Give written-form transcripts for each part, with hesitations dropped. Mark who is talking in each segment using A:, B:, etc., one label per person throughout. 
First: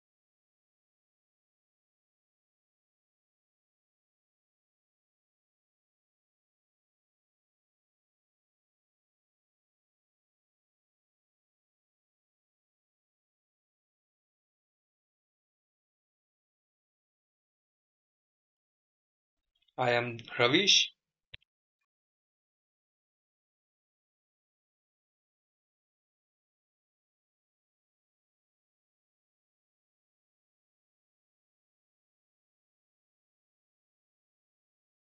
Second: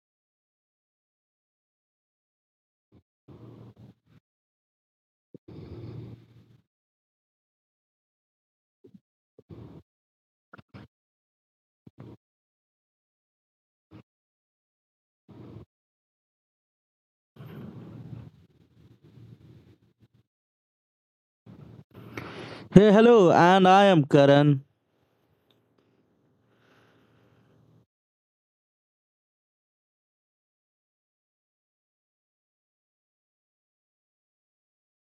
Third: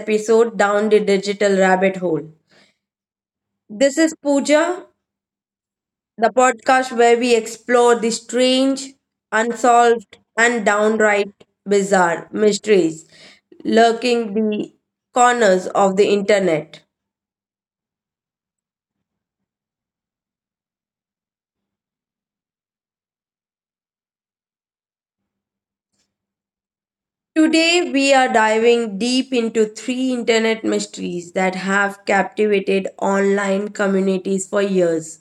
A: episode: Down the Digital Rabbit Hole. This is Pooja, the podcast where we explore the strange, unsolved, and downright bizarre mysteries lurking the corners of the internet.
B: I am Ravish.
C: Hey, hello, and I am Karan.
A: Today, we are diving deep into three internet mysteries that have captivated online communities for years.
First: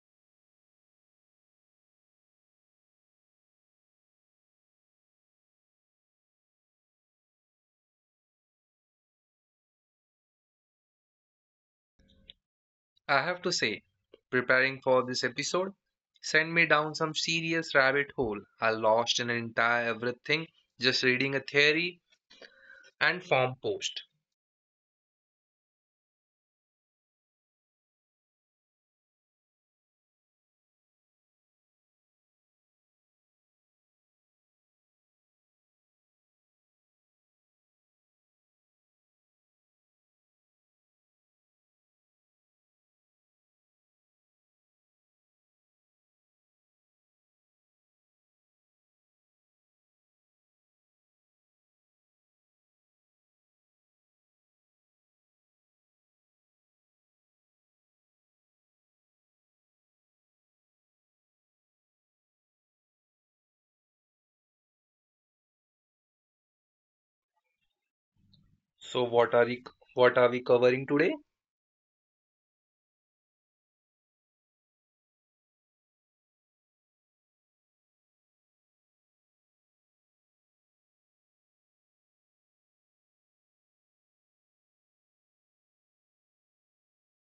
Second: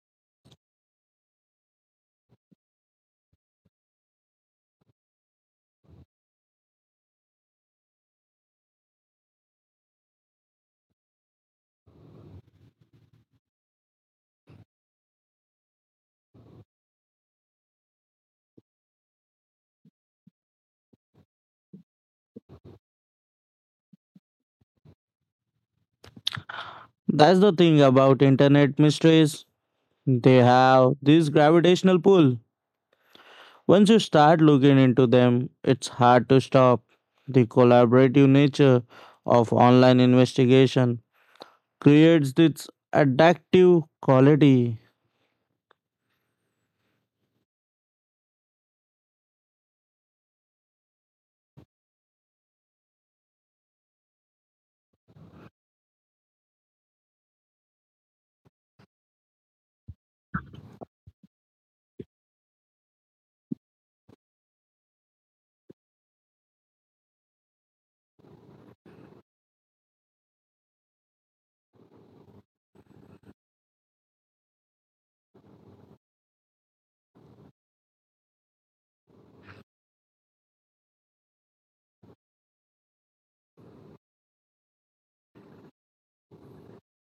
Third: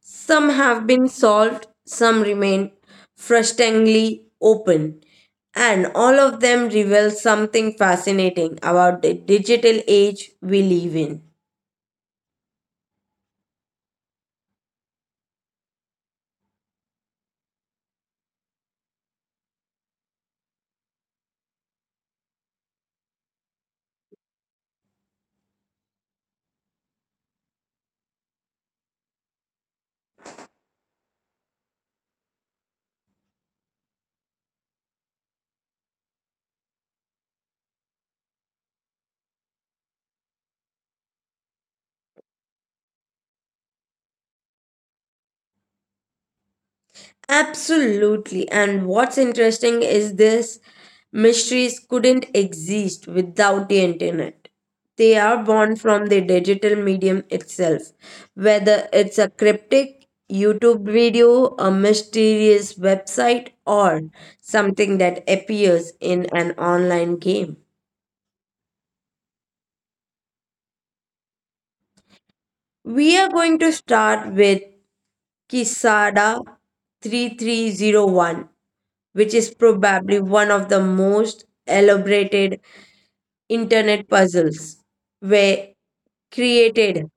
A: Some have been solved, some remain frustratingly open, and all of them reveal something fascinating about the digital age we live in.
B: I have to say, preparing for this episode sent me down some serious rabbit hole. I lost an entire everything just reading a theory and form post.
C: That's the thing about internet mysteries. They have this gravitational pull. Once you start looking into them, it's hard to stop. The collaborative nature of online investigation creates this addictive quality.
A: Absolutely. And what's interesting is this mysteries couldn't exist without the internet. They are born from the digital medium itself, whether it's a cryptic YouTube video, a mysterious website, or something that appears in an online game.
B: So what are we, what are we covering today?
A: We are going to start with Kisada 3301, which is probably one of the most elaborated internet puzzles were created.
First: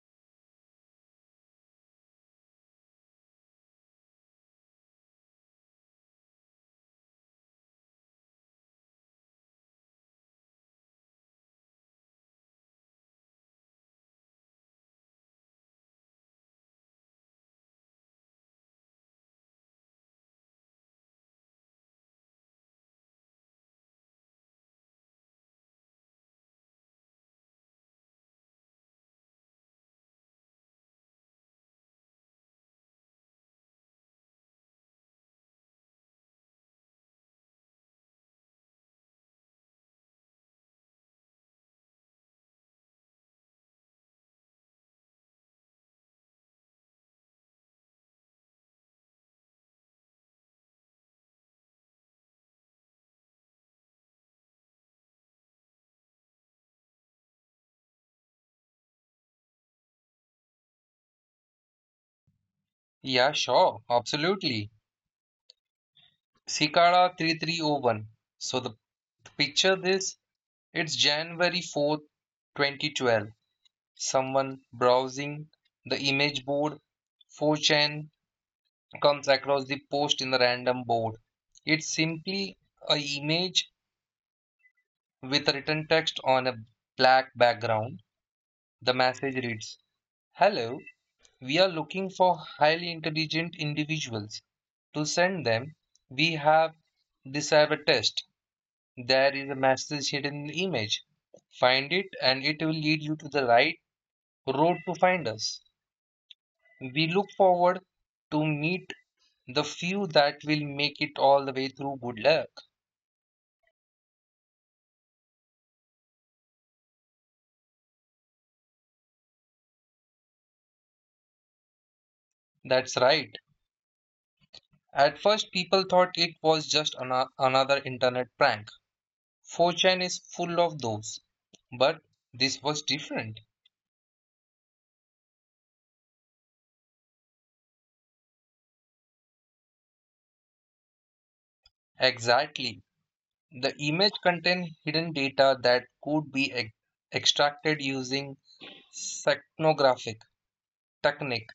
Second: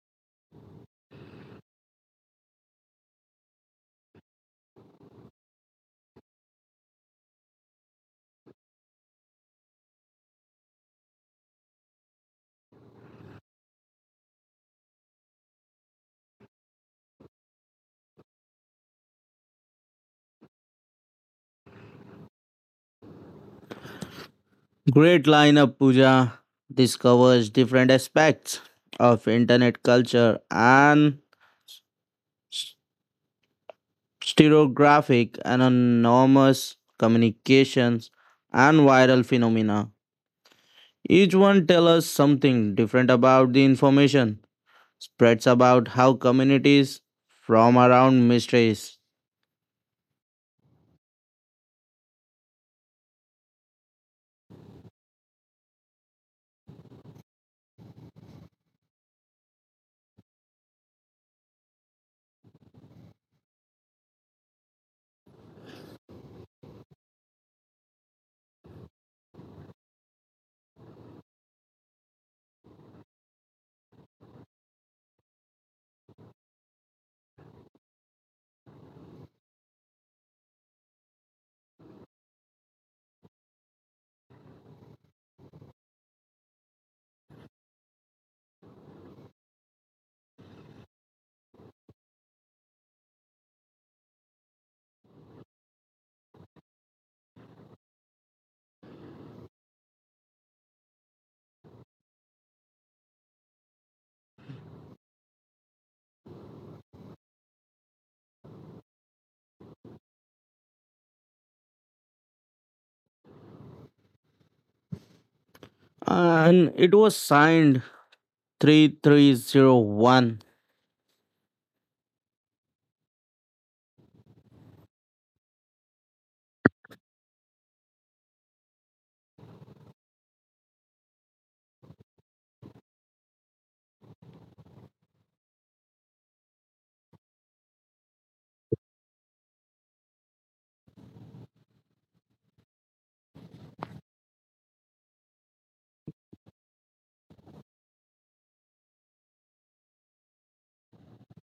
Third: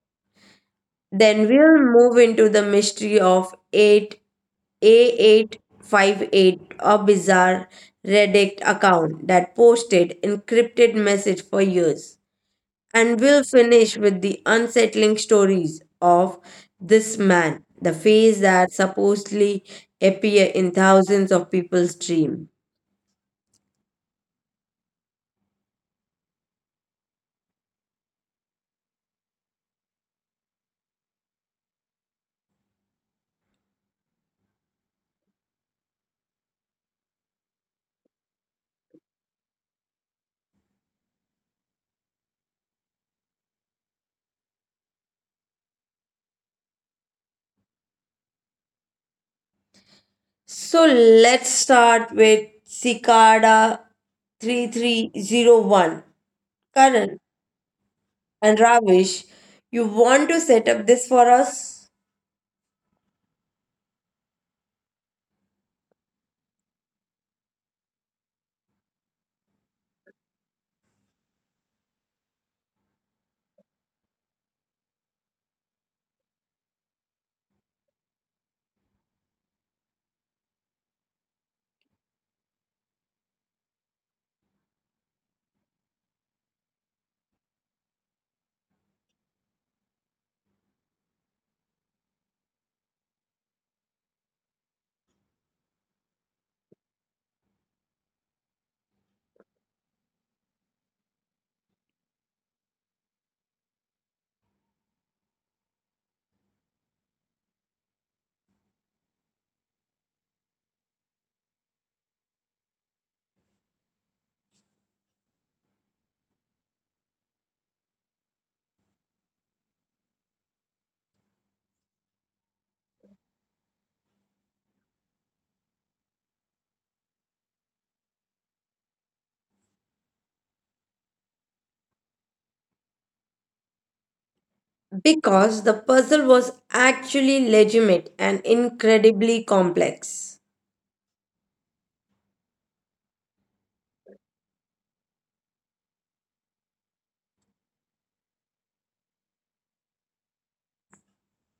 A: Then we'll move into the mystery of 8 A858, a bizarre Reddit account that posted encrypted message for years. And we'll finish with the unsettling stories of this man, the face that supposedly appear in thousands of people's dream.
C: Great lineup, Pooja. This covers different aspects of internet culture and stereographic, and anonymous communications, and viral phenomena. Each one tells us something different about the information, spreads about how communities from around mysteries.
A: So let's start with Cicada 3301. Karan and Ravish, you want to set up this for us?
B: Yeah, sure, absolutely. Cicada 3301. So the picture this, it's January 4th, 2012. Someone browsing the image board 4chan comes across the post in the random board. It's simply a image with written text on a black background. The message reads, "Hello, we are looking for highly intelligent individuals. To send them, we have decided a test. There is a message hidden in the image. Find it and it will lead you to the right road to find us. We look forward to meet the few that will make it all the way through. Good luck."
C: And it was signed 3301.
B: That's right. At first, people thought it was just another internet prank. 4chan is full of those. But this was different.
A: Because the puzzle was actually legitimate and incredibly complex.
B: Exactly. The image contained hidden data that could be extracted using secnographic technique.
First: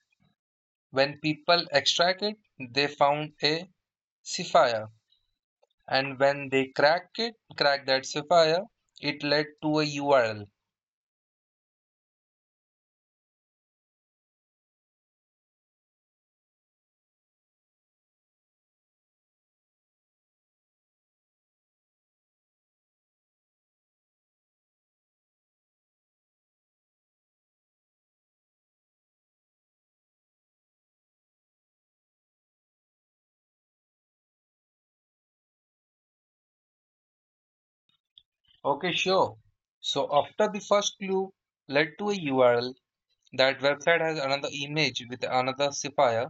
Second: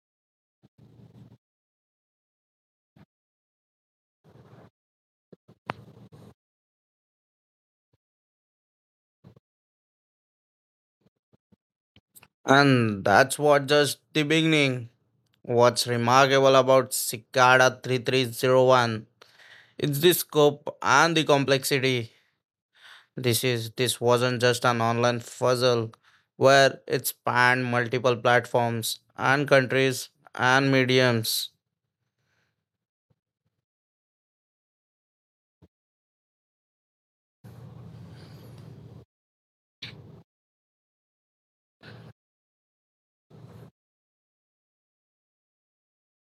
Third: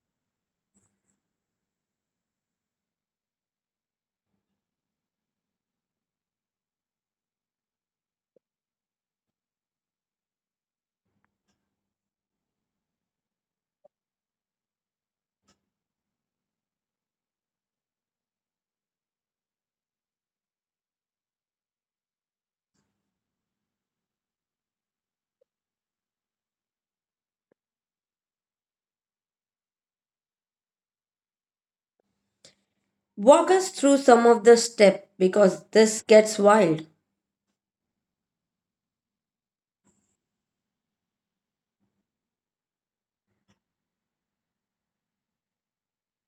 B: When people extract it, they found a sapphire. And when they cracked it, cracked that sapphire, it led to a URL.
C: And that's what just the beginning. What's remarkable about Cicada 3301 is the scope and the complexity. This wasn't just an online puzzle where it spanned multiple platforms and countries and mediums.
A: Walk us through some of the steps because this gets wild.
B: Okay, sure. So after the first clue led to a URL, that website has another image with another cipher.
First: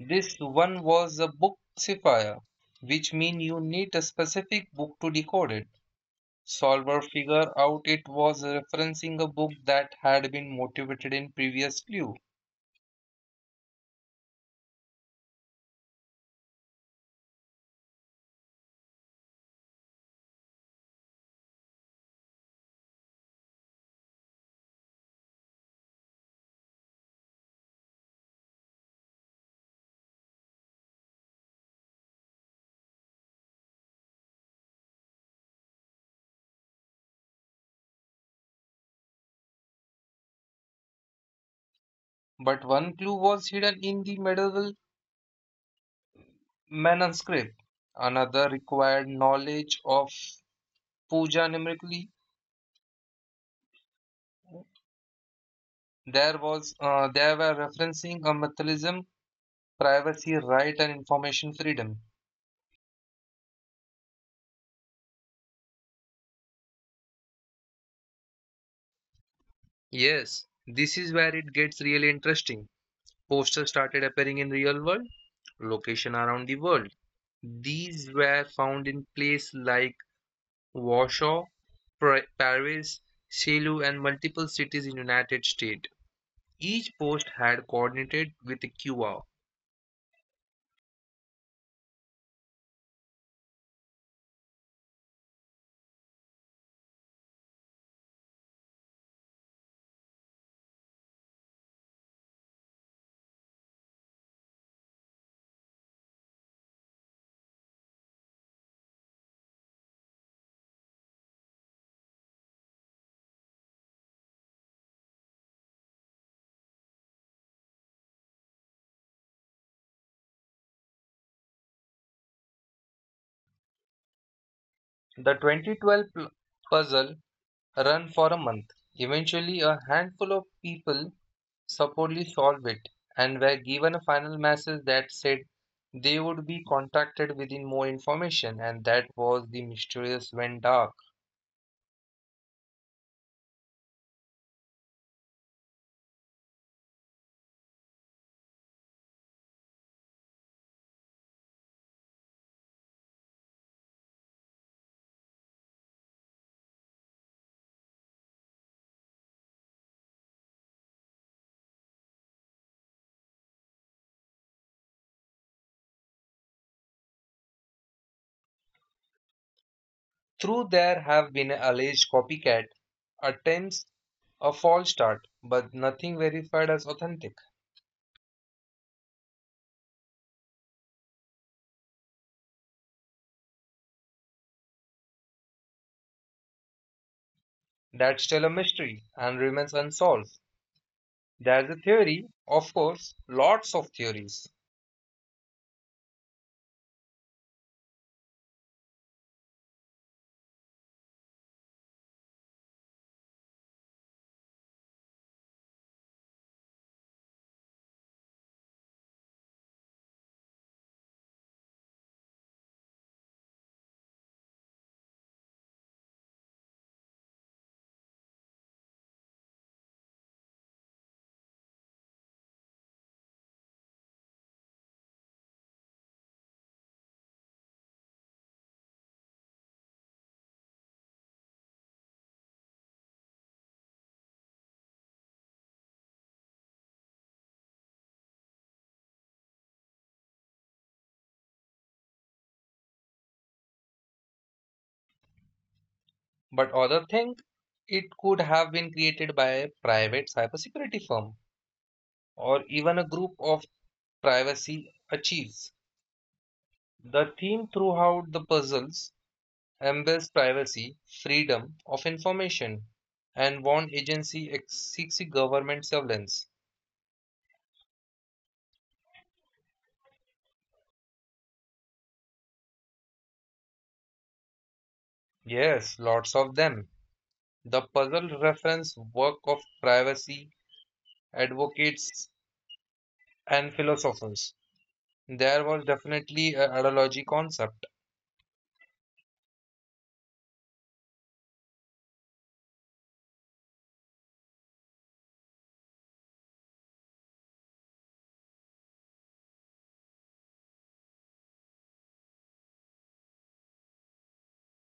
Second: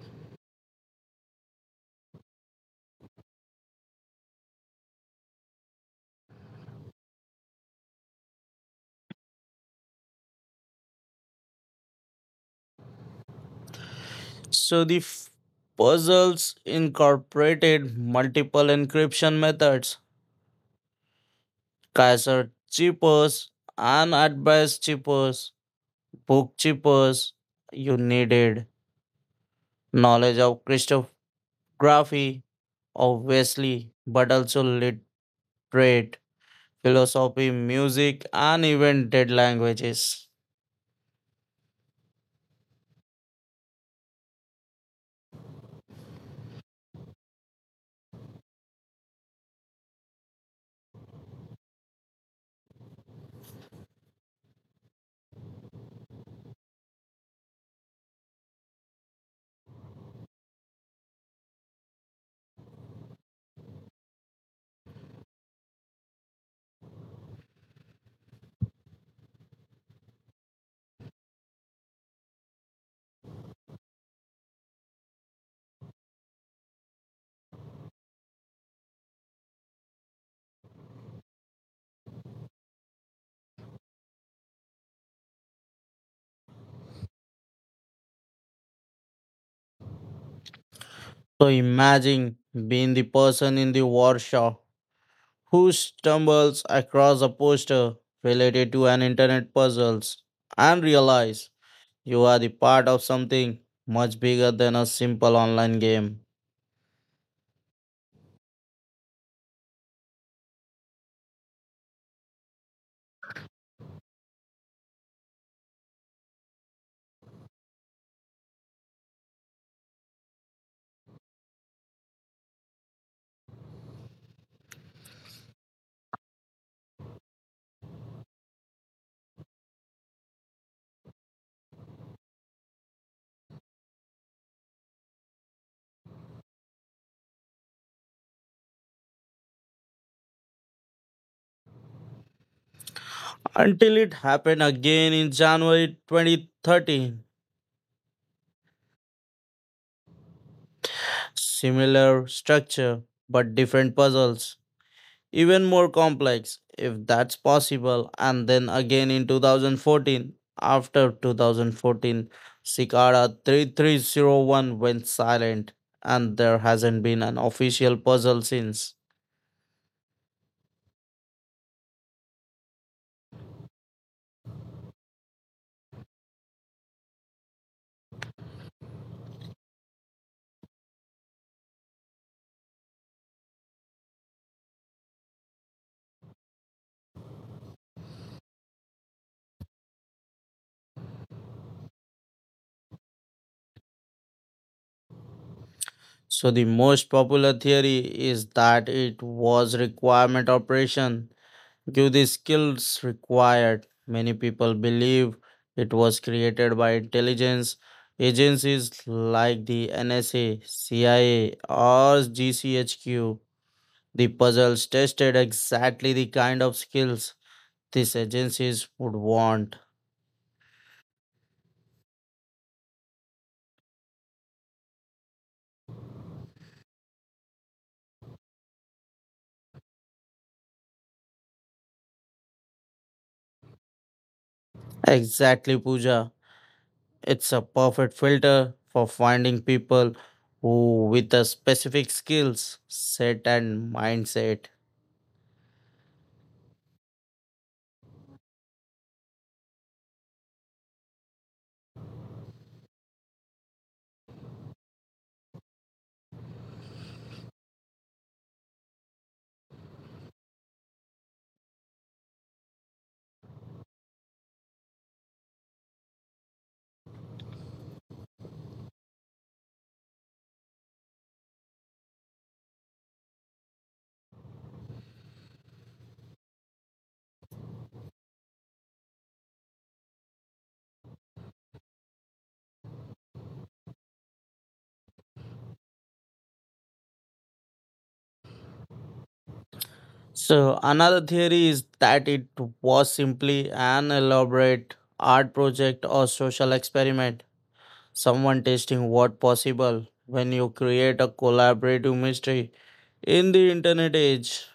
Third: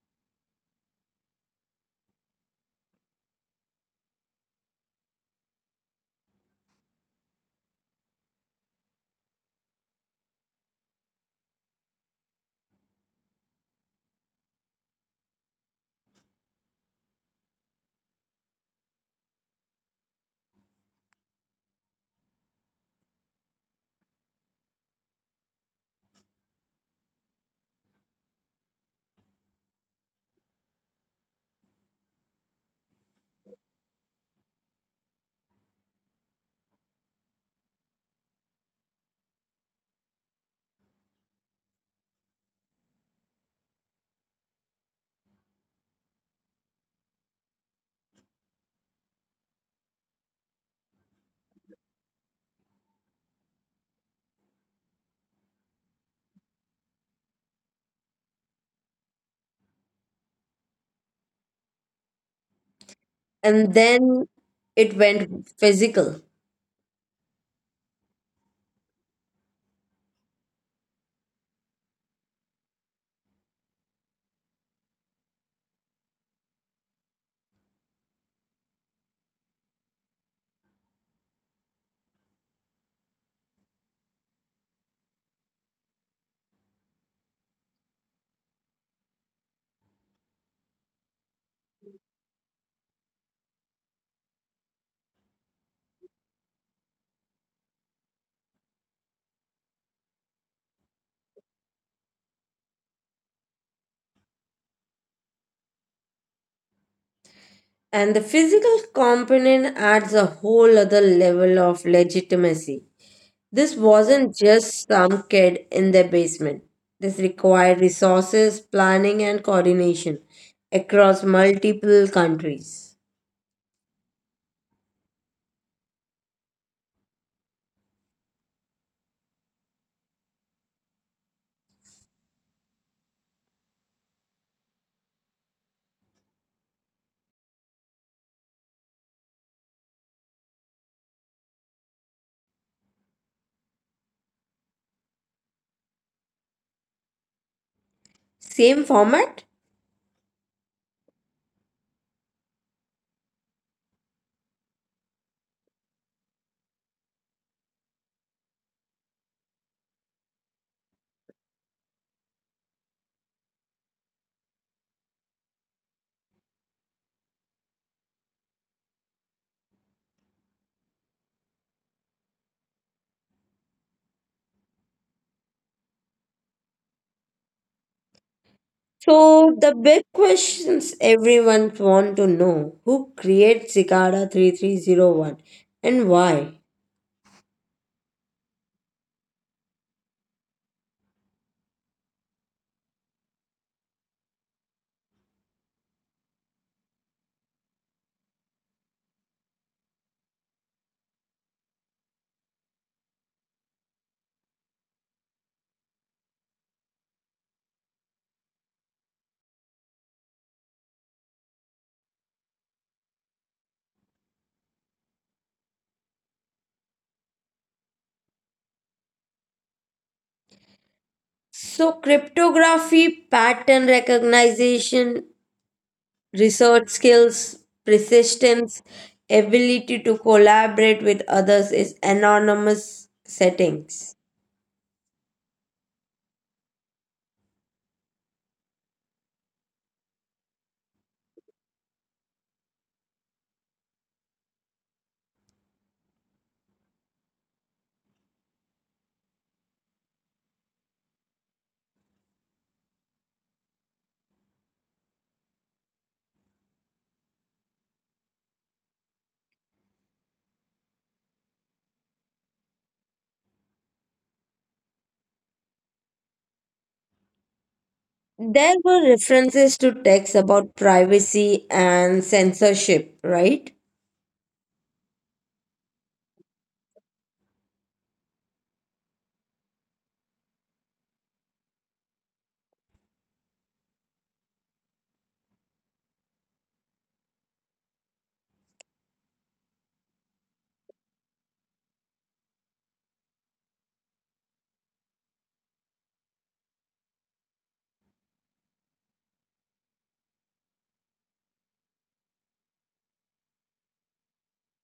B: This one was a book cipher, which means you need a specific book to decode it. Solver figure out it was referencing a book that had been motivated in previous clue.
C: So puzzles incorporated multiple encryption methods, Kaiser chippers and advice chippers, book chippers. You needed knowledge of cryptography, obviously, but also literate philosophy, music, and even dead languages.
B: But one clue was hidden in the medieval manuscript. Another required knowledge of puja numerically. There was they were referencing a materialism, privacy right, and information freedom.
A: And then it went physical.
B: Yes, this is where it gets really interesting. Posters started appearing in real world location around the world. These were found in places like Warsaw, Paris, Selu, and multiple cities in United States. Each post had coordinated with a QR.
C: So imagine being the person in the workshop who stumbles across a poster related to an internet puzzles and realize you are the part of something much bigger than a simple online game.
A: And the physical component adds a whole other level of legitimacy. This wasn't just some kid in their basement. This required resources, planning, and coordination across multiple countries.
B: The 2012 puzzle ran for a month. Eventually, a handful of people supposedly solve it, and were given a final message that said they would be contacted with more information, and that was the mysterious went dark.
C: Until it happened again in January 2013.
A: Same format?
C: Similar structure but different puzzles, even more complex if that's possible. And then again in 2014, after 2014, Cicada 3301 went silent, and there hasn't been an official puzzle since.
B: Through there have been alleged copycat attempts a false start, but nothing verified as authentic.
A: So, the big questions everyone wants to know who created Cicada 3301 and why?
B: That's still a mystery and remains unsolved. There's a theory, of course, lots of theories,
C: So the most popular theory is that it was requirement operation give the skills required. Many people believe it was created by intelligence agencies like the NSA, CIA, or GCHQ. The puzzles tested exactly the kind of skills these agencies would want.
A: So, cryptography, pattern recognition, research skills, persistence, ability to collaborate with others is anonymous settings.
C: Exactly, Pooja. It's a perfect filter for finding people who, with a specific skills set and mindset.
B: but other think it could have been created by a private cybersecurity firm or even a group of privacy achieves. The theme throughout the puzzles embeds privacy, freedom of information, and one agency seeks government surveillance.
A: There were references to texts about privacy and censorship, right?
B: Yes, lots of them. The puzzle reference work of privacy advocates and philosophers. There was definitely a ideology concept,
C: So another theory is that it was simply an elaborate art project or social experiment. Someone testing what possible when you create a collaborative mystery in the internet age,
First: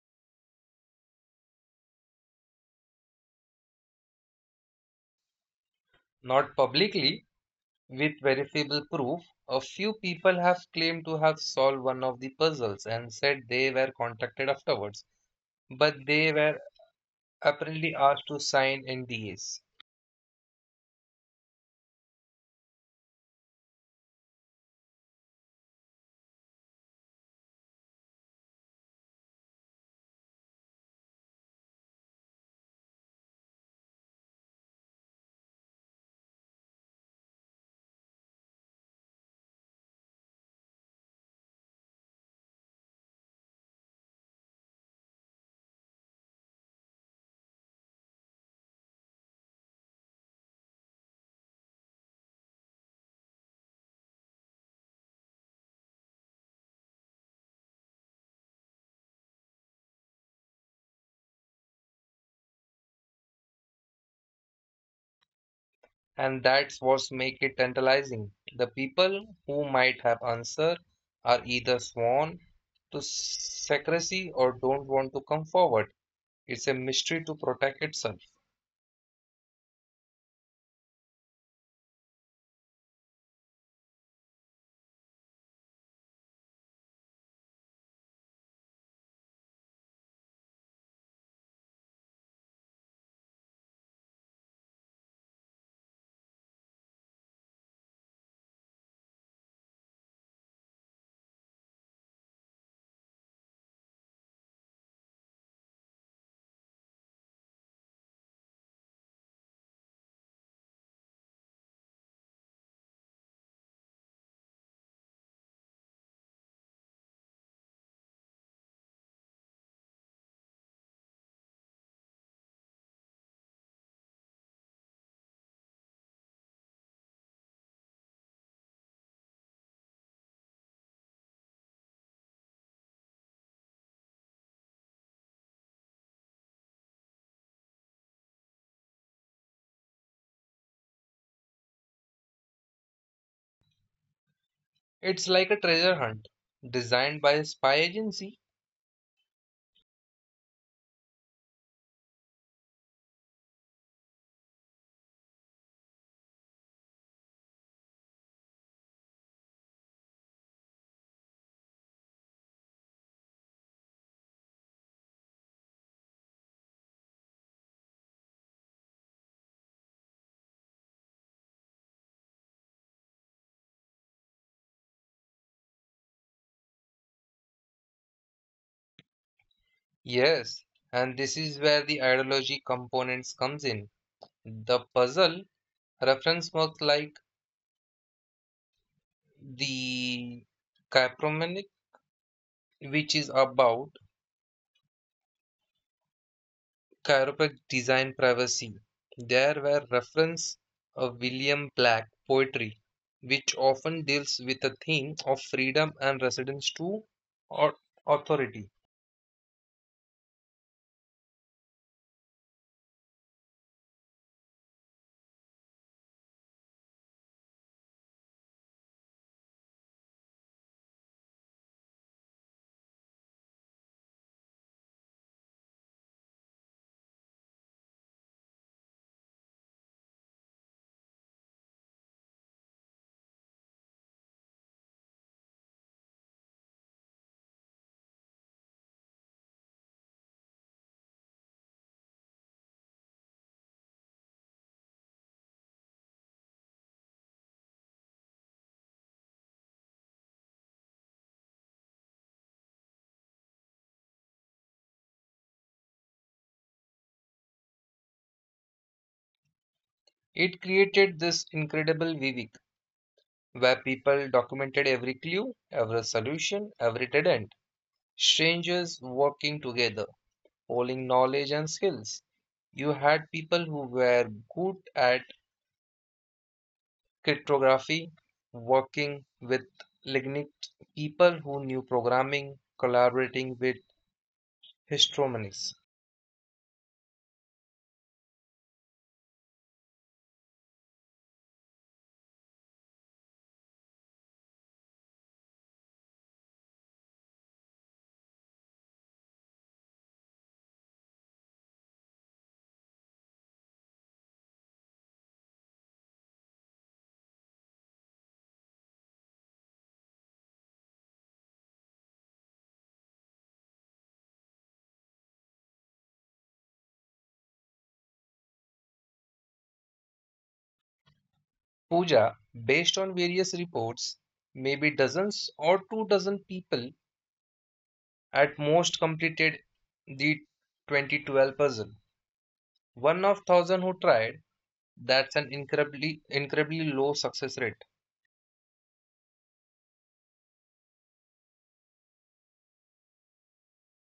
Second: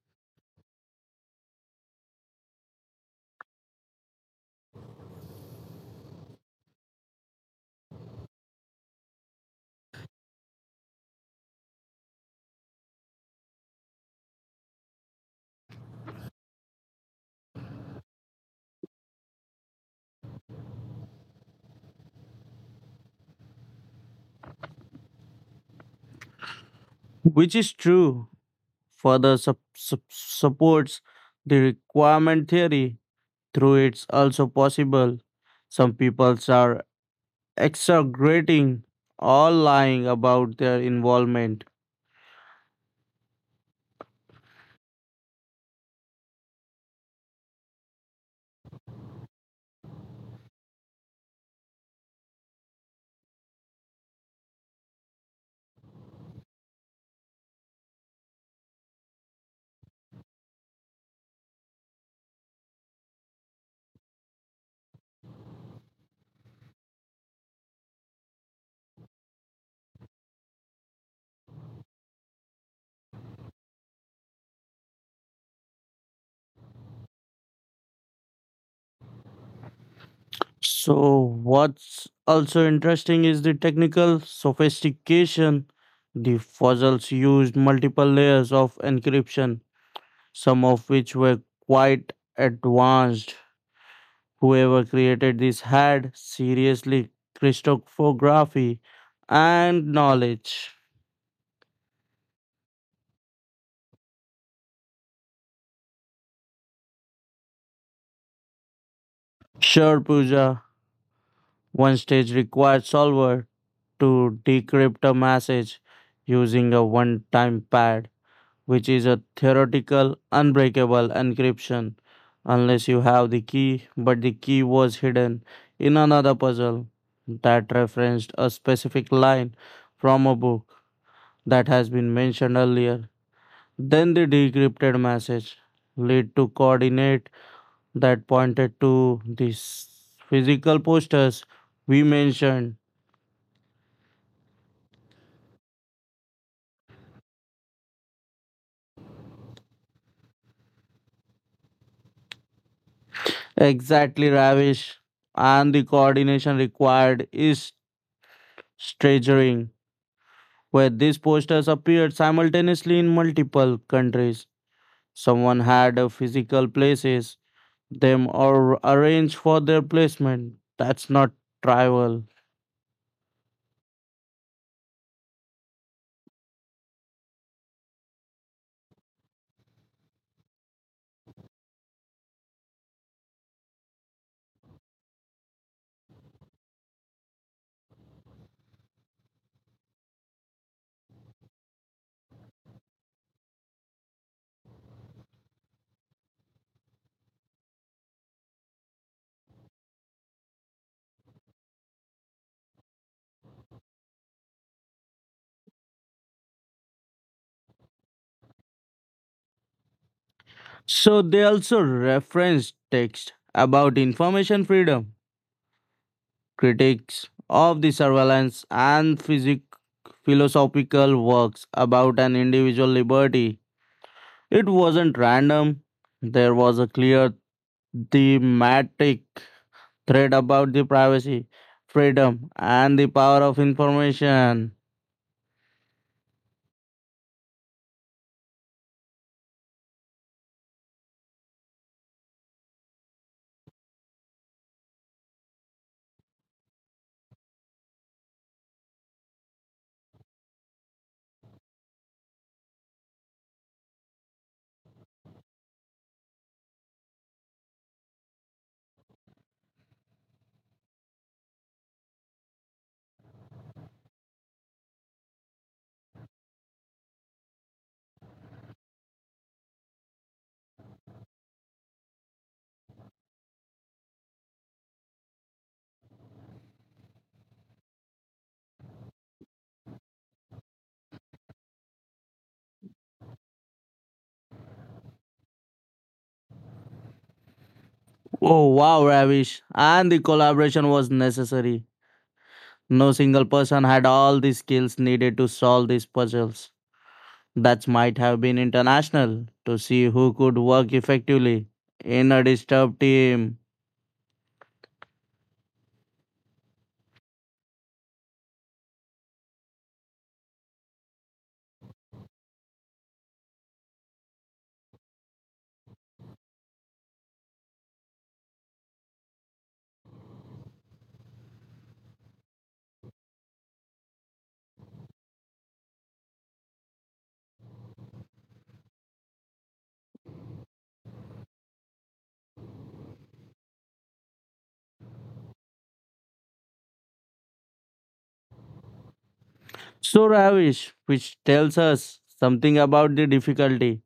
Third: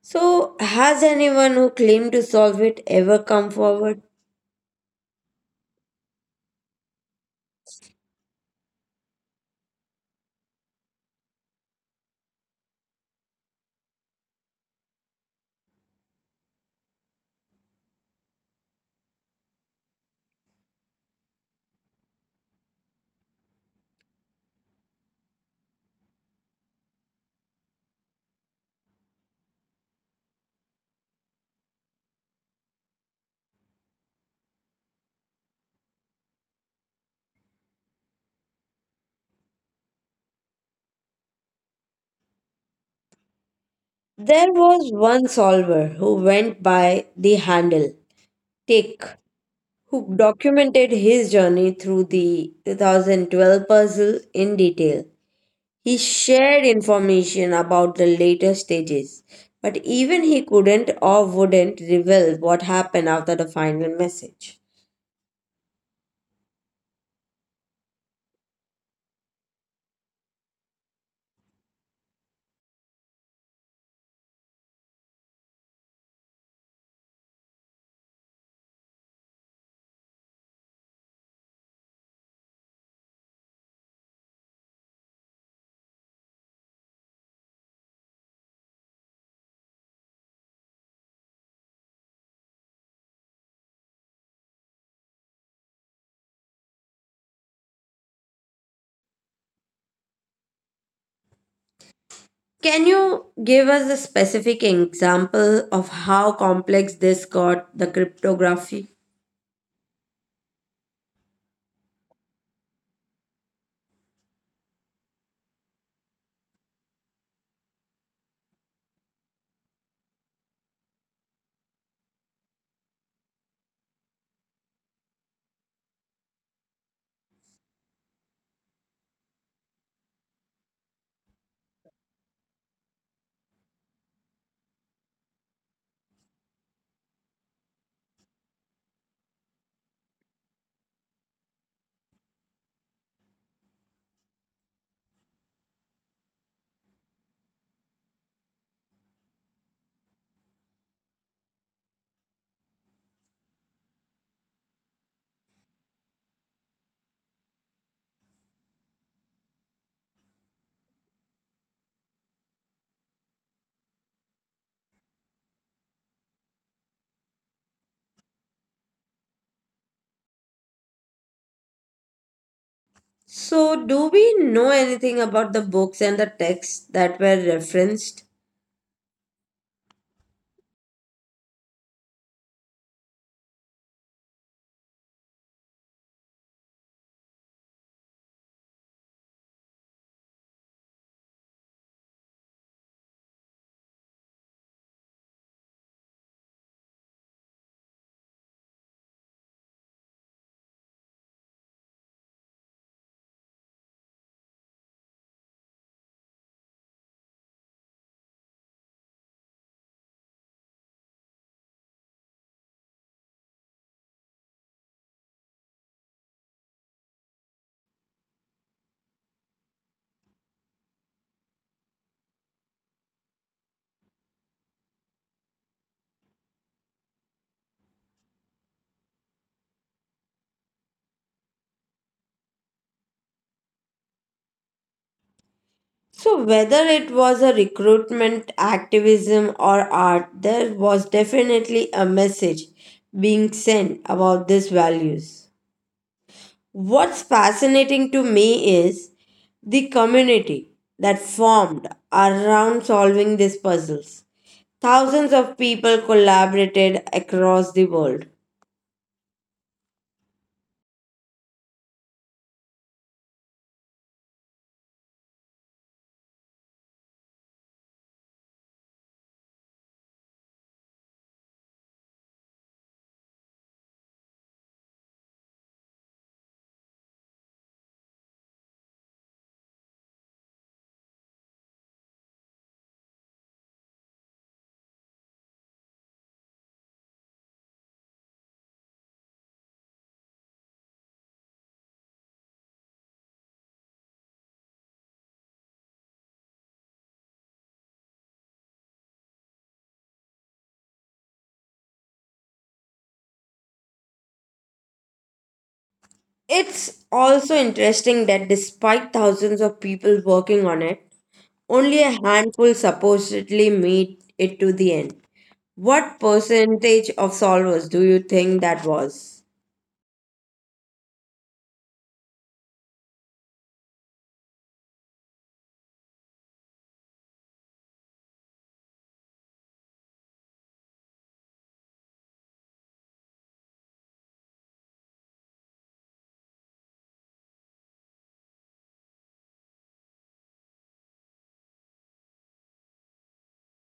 A: So, has anyone who claimed to solve it ever come forward?
B: not publicly, with verifiable proof, a few people have claimed to have solved one of the puzzles and said they were contacted afterwards, but they were apparently asked to sign NDAs.
C: which is true. Further supports the requirement theory through it's also possible. Some people are exaggerating or lying about their involvement.
A: There was one solver who went by the handle Tick, who documented his journey through the 2012 puzzle in detail. He shared information about the later stages, but even he couldn't or wouldn't reveal what happened after the final message.
B: And that's what makes it tantalizing. The people who might have answered are either sworn to secrecy or don't want to come forward. It's a mystery to protect itself.
C: So, what's also interesting is the technical sophistication. The fossils used multiple layers of encryption, some of which were quite advanced. Whoever created this had seriously cryptography and knowledge.
A: Can you give us a specific example of how complex this got, the cryptography?
C: Sure, Pooja, one stage required solver to decrypt a message using a one time pad, which is a theoretical unbreakable encryption unless you have the key, but the key was hidden in another puzzle that referenced a specific line from a book that has been mentioned earlier. Then the decrypted message led to coordinate that pointed to these physical posters we mentioned.
B: It's like a treasure hunt designed by a spy agency.
C: Exactly, Ravish. And the coordination required is staggering, where these posters appeared simultaneously in multiple countries. Someone had a physical places them or arranged for their placement. That's not trivial.
A: So, do we know anything about the books and the texts that were referenced?
B: Yes, and this is where the ideology components comes in. The puzzle reference works like the chiropractic, which is about chiropractic design privacy. There were reference of William Black poetry, which often deals with the theme of freedom and resistance to au- authority.
C: So they also referenced text about information freedom, critics of the surveillance and philosophical works about an individual liberty. It wasn't random. There was a clear thematic thread about the privacy, freedom, and the power of information.
A: So, whether it was a recruitment, activism, or art, there was definitely a message being sent about these values. What's fascinating to me is the community that formed around solving these puzzles. Thousands of people collaborated across the world.
B: It created this incredible vivic where people documented every clue, every solution, every dead end strangers working together, pooling knowledge and skills. You had people who were good at cryptography, working with lignite, people who knew programming, collaborating with histromonies.
C: Oh, wow, Ravish. And the collaboration was necessary. No single person had all the skills needed to solve these puzzles. That might have been international to see who could work effectively in a disturbed team.
A: It's also interesting that despite thousands of people working on it, only a handful supposedly meet it to the end. What percentage of solvers do you think that was?
B: Puja, based on various reports, maybe dozens or two dozen people at most completed the 2012 puzzle. One of thousand who tried, that's an incredibly low success rate.
C: So, Ravish, which tells us something about the difficulty.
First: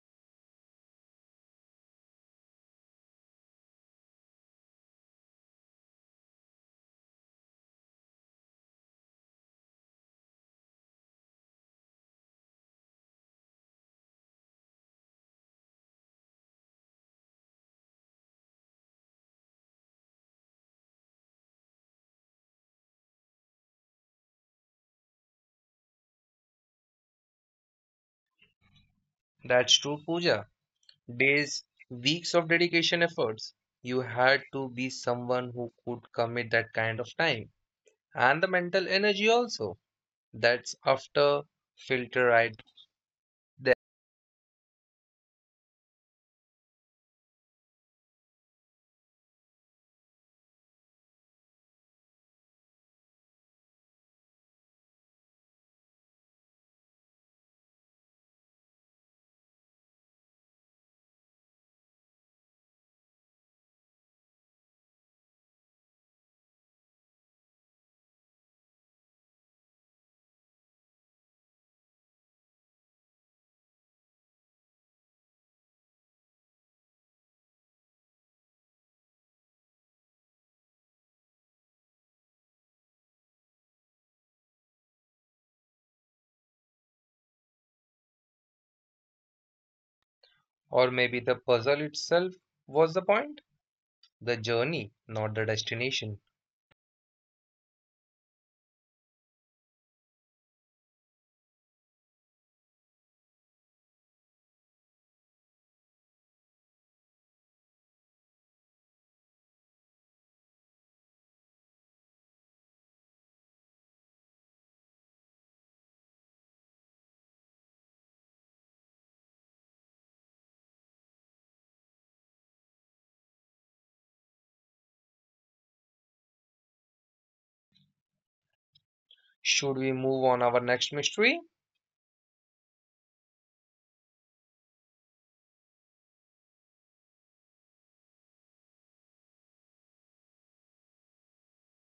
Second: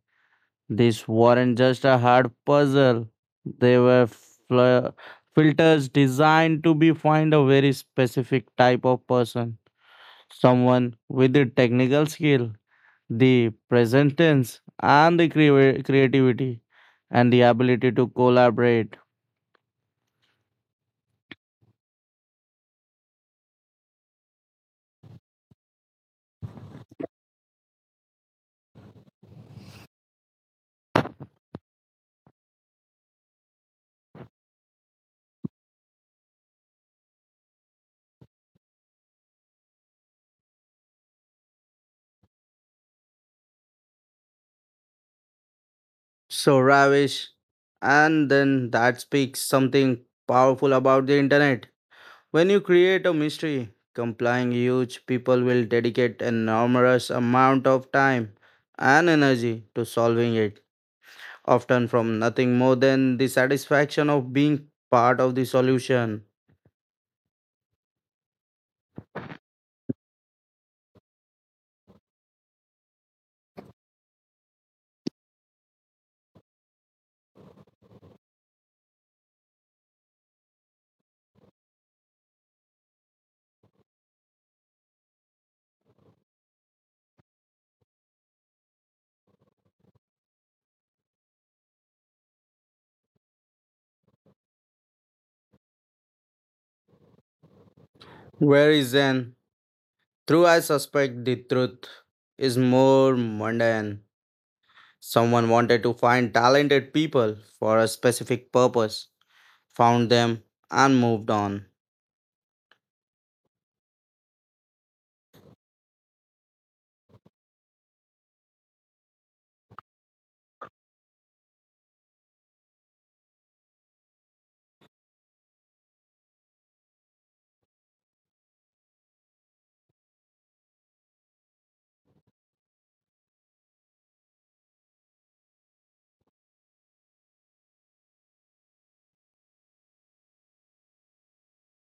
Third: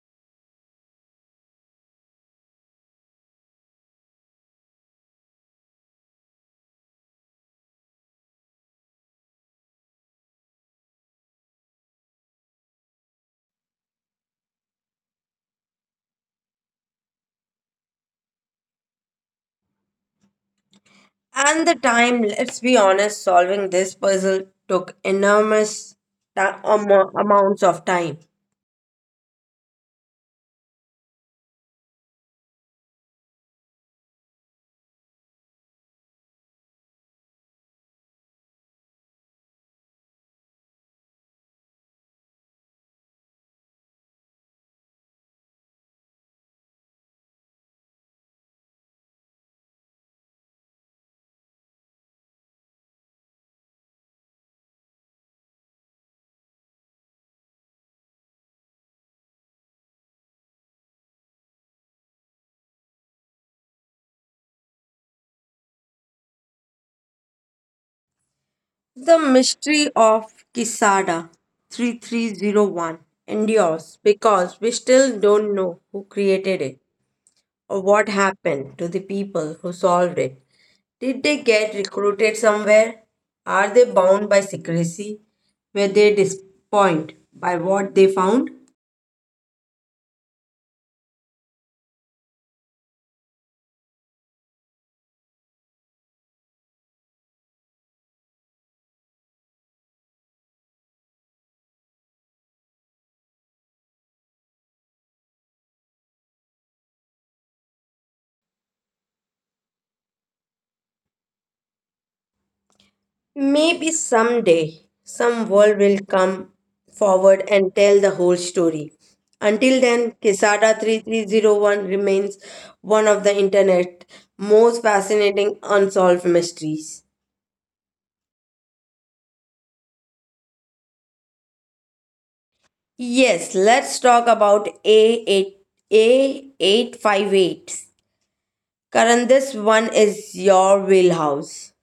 C: This weren't just a hard puzzle, they were filters designed to be find a very specific type of person, someone with the technical skill, the present tense, and the creativity and the ability to collaborate.
A: And the time, let's be honest, solving this puzzle took enormous amounts of time.
B: That's true, Pooja. Days, weeks of dedication efforts. You had to be someone who could commit that kind of time and the mental energy also. That's after filter right?
C: So, Ravish, and then that speaks something powerful about the internet. When you create a mystery complying huge, people will dedicate an enormous amount of time and energy to solving it, often from nothing more than the satisfaction of being part of the solution.
A: The mystery of Kisada 3301 endures because we still don't know who created it. Or what happened to the people who solved it? Did they get recruited somewhere? Are they bound by secrecy? Were they disappointed by what they found?
B: Or maybe the puzzle itself was the point. The journey, not the destination.
C: Where is Zen? Through I suspect the truth is more mundane. Someone wanted to find talented people for a specific purpose, found them, and moved on.
A: Maybe someday some world will come forward and tell the whole story. Until then, Quesada 3301 remains one of the internet's most fascinating unsolved mysteries.
B: Should we move on our next mystery?
A: Yes, let's talk about A8, A858. Karan, this one is your wheelhouse.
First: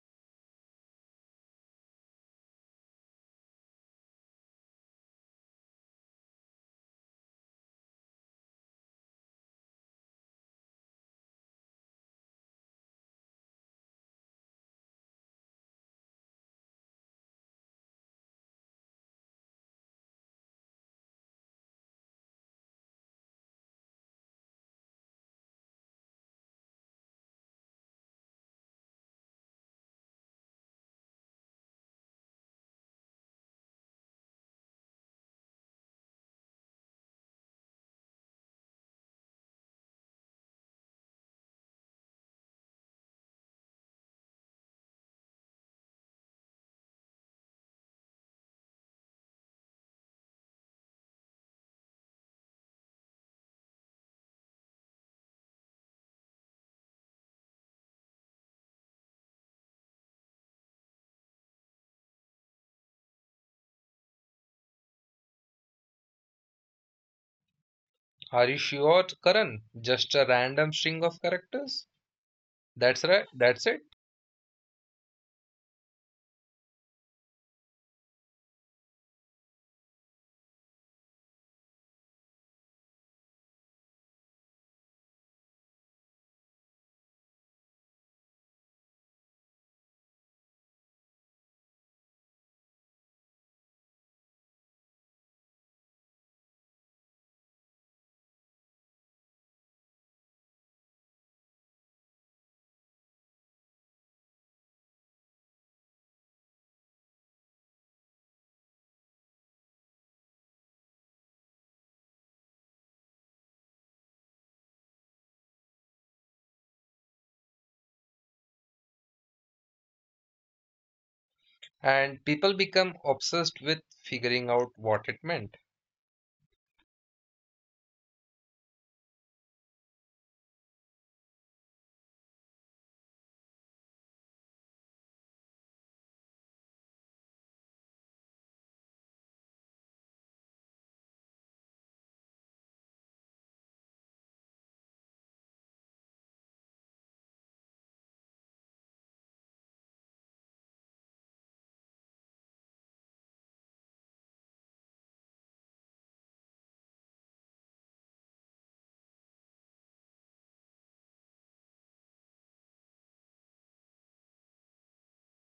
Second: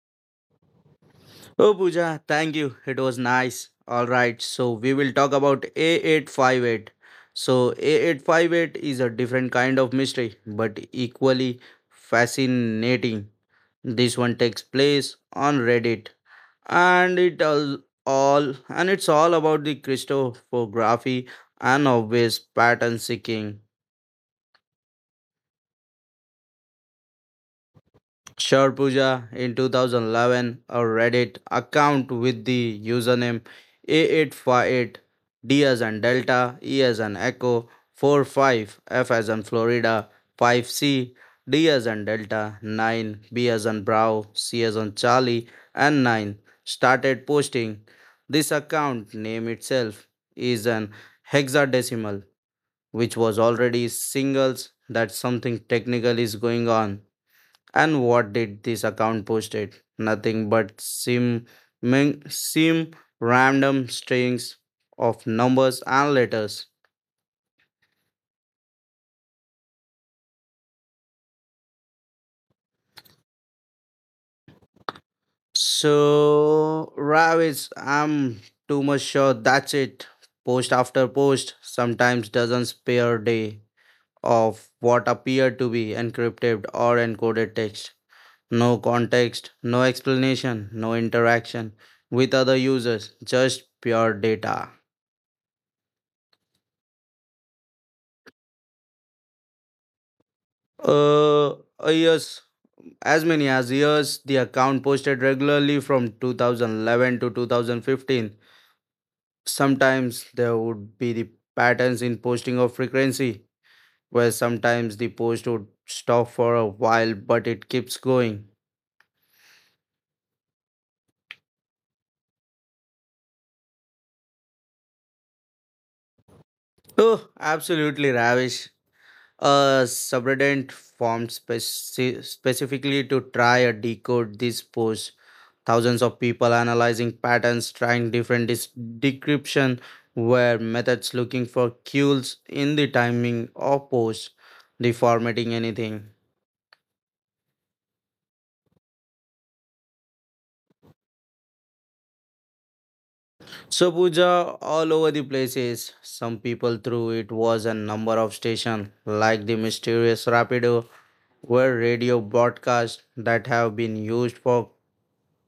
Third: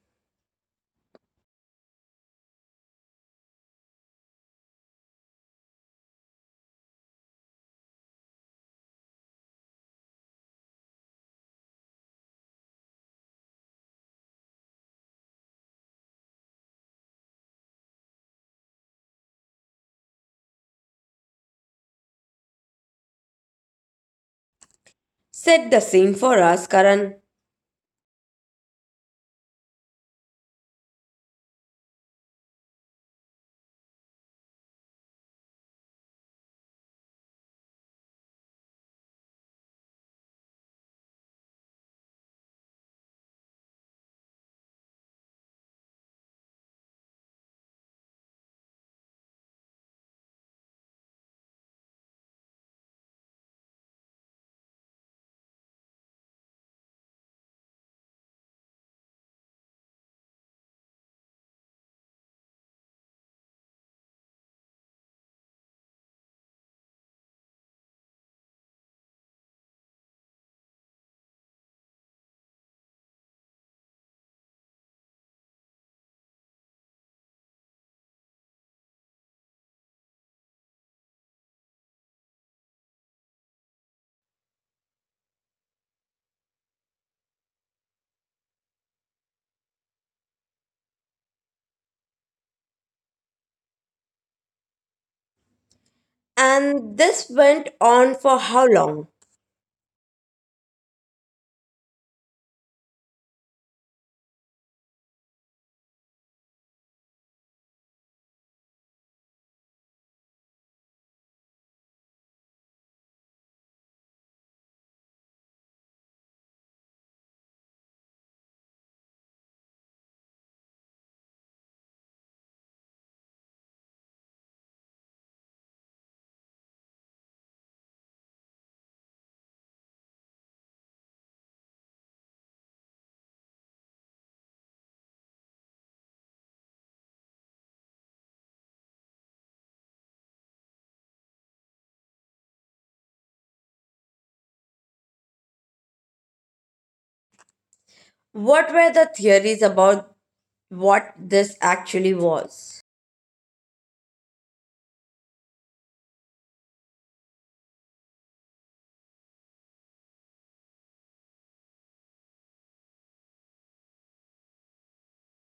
C: Oh, Pooja, thank you. It was nice. All right, so we will talk about A858. So, A858 is a different kind of mystery, but equally fascinating. This one takes place on Reddit, and it's all about the crystallography and obvious pattern seeking.
A: Set the scene for us, Karan.
C: Sure Pooja, in 2011, a Reddit account with the username A848, D as in Delta, E as in Echo, 4 5 F as in Florida, 5C, D as in Delta, 9, B as in Bravo, C as in Charlie, and 9 started posting. This account name itself is an hexadecimal, which was already singles that something technical is going on. And what did this account posted? Nothing but sim, min, sim random strings of numbers and letters.
B: Are you sure, Karan? Just a random string of characters? That's right, that's it.
C: So, Ravis, I'm too much sure that's it. Post after post sometimes doesn't spare a day of what appeared to be encrypted or encoded text. No context, no explanation, no interaction with other users, just pure data.
A: And this went on for how long?
C: Uh, uh, yes, as many as years, the account posted regularly from 2011 to 2015. Sometimes there would be the patterns in posting of frequency, where sometimes the post would stop for a while but it keeps going.
B: And people become obsessed with figuring out what it meant.
C: Oh, absolutely, Ravish. A subreddit formed specifically to try and decode these posts. Thousands of people analyzing patterns, trying different decryption were methods, looking for cues in the timing of posts, deformating anything.
A: What were the theories about what this actually was?
C: So Puja, all over the places. Some people threw it was a number of station like the mysterious Rapido, were radio broadcasts that have been used for